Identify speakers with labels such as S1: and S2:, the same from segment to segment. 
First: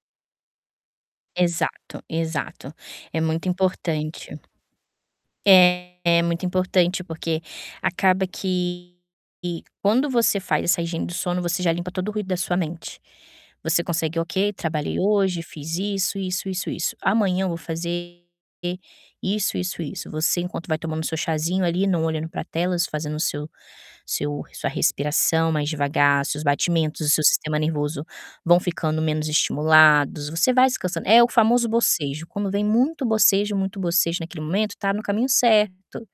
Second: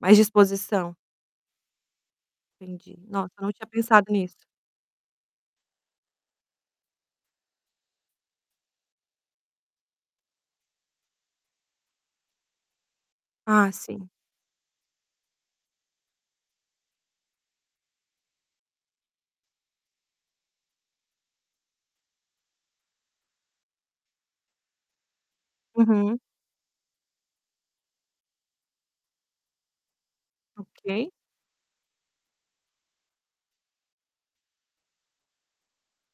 S1: Mais disposição?
S2: Exato, exato.
S1: Entendi.
S2: É
S1: Nossa,
S2: muito
S1: não tinha pensado nisso.
S2: importante. É, muito importante porque acaba que e quando você faz essa higiene do sono, você já limpa todo o ruído da sua mente.
S1: Ah,
S2: Você
S1: sim.
S2: consegue: "Ok, trabalhei hoje, fiz isso, isso, isso, isso. Amanhã eu vou fazer isso, isso, isso". Você enquanto vai tomando seu chazinho ali, não olhando pra telas, fazendo o seu seu sua respiração mais
S1: Uhum.
S2: devagar, seus batimentos, o seu sistema nervoso vão ficando menos estimulados, você vai descansando.
S1: Ok.
S2: É o famoso bocejo. Quando vem muito bocejo, muito bocejo naquele momento, tá no caminho certo.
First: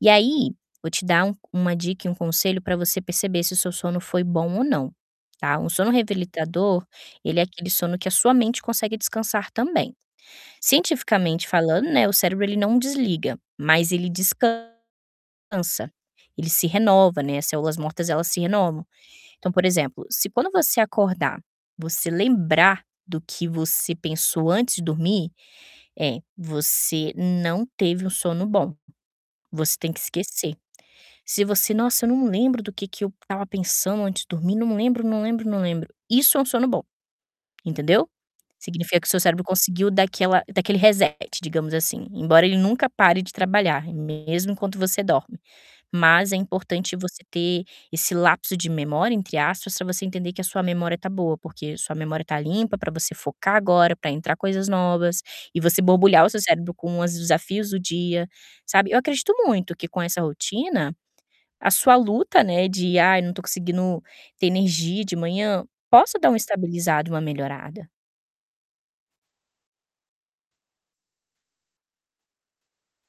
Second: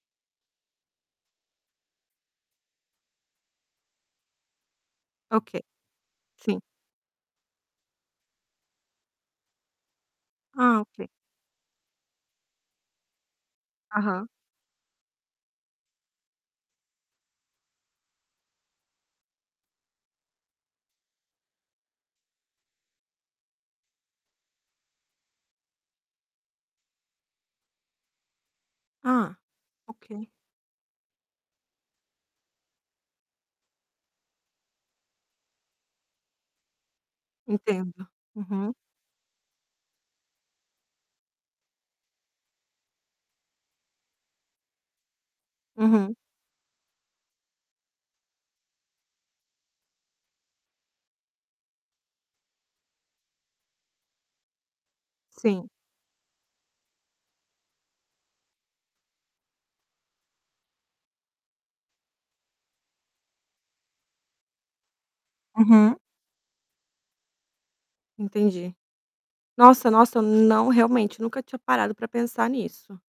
S2: E aí vou te dar um uma dica e um conselho pra você perceber se o seu sono foi bom ou não,
S1: Ok.
S2: tá. Um sono
S1: Sim.
S2: revigorador, ele é aquele sono que a sua mente consegue descansar também.
S1: Ah, ok.
S2: Cientificamente falando, né, o cérebro ele não desliga, mas ele
S1: Aham.
S2: descansa, ele se renova, né. As células mortas, elas se renovam. Então, por exemplo, se quando você acordar, você lembrar do que você pensou antes de dormir, eh, você não teve um sono bom,
S1: Hã?
S2: você tem que
S1: Ok.
S2: esquecer. Se você: "Nossa, eu não lembro do que que eu estava pensando antes de dormir, não lembro, não lembro, não lembro". Isso é um sono bom,
S1: Entendo.
S2: entendeu?
S1: Uhum.
S2: Significa que o seu cérebro conseguiu dar aquela dar aquele reset, digamos assim, embora ele nunca pare de trabalhar, mesmo enquanto você dorme.
S1: Uhum.
S2: Mas é importante você ter esse "lapso de memória", entre aspas, pra você entender que a sua memória tá boa, porque sua memória tá limpa pra você focar agora, pra entrar coisas novas e
S1: Sim.
S2: você borbulhar o seu cérebro com os desafios do dia, sabe? Eu acredito muito que com essa rotina a sua luta, né, de: "Ai, não tô conseguindo ter energia de manhã",
S1: Uhum.
S2: possa dar uma estabilizada, uma melhorada.
S1: Entendi. Nossa! Nossa! Não, realmente, nunca tinha parado pra pensar nisso.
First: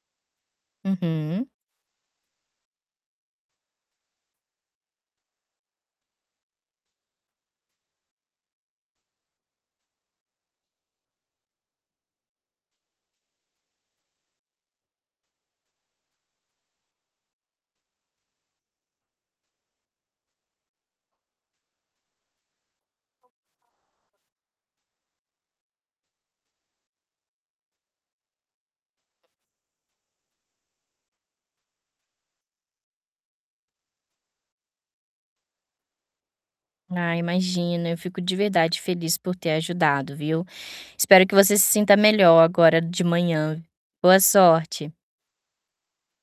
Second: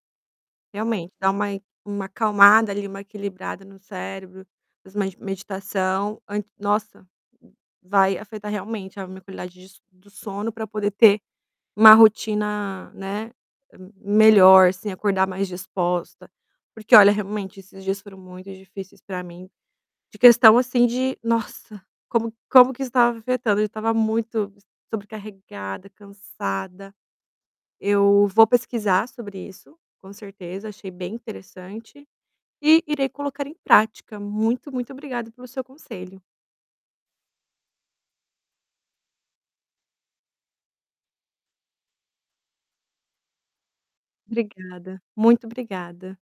S1: Realmente, dar
S2: Uhum.
S1: uma e uma acalmada ali, uma equilibrada no cérebro, faz mai meditação, an nossa! Vai afetar realmente a minha qualidade des do sono pra poder ter uma rotina, né, melhor, você acordar mais disposta. Porque olha, realmente esses dias foram muito difíceis pra mim, de questão assim de: "Nossa, como como que estava afetando". Eu já estava muito sobrecarregada, cansada. Eu vou pesquisar sobre isso, com certeza, achei bem interessante e irei colocar em prática. Muito, muito obrigado pelo seu conselho.
S2: Ah, imagina, eu fico de verdade feliz por ter ajudado, viu. Espero que você se sinta melhor agora de manhã. Boa sorte!
S1: Obrigada. Muito obrigada.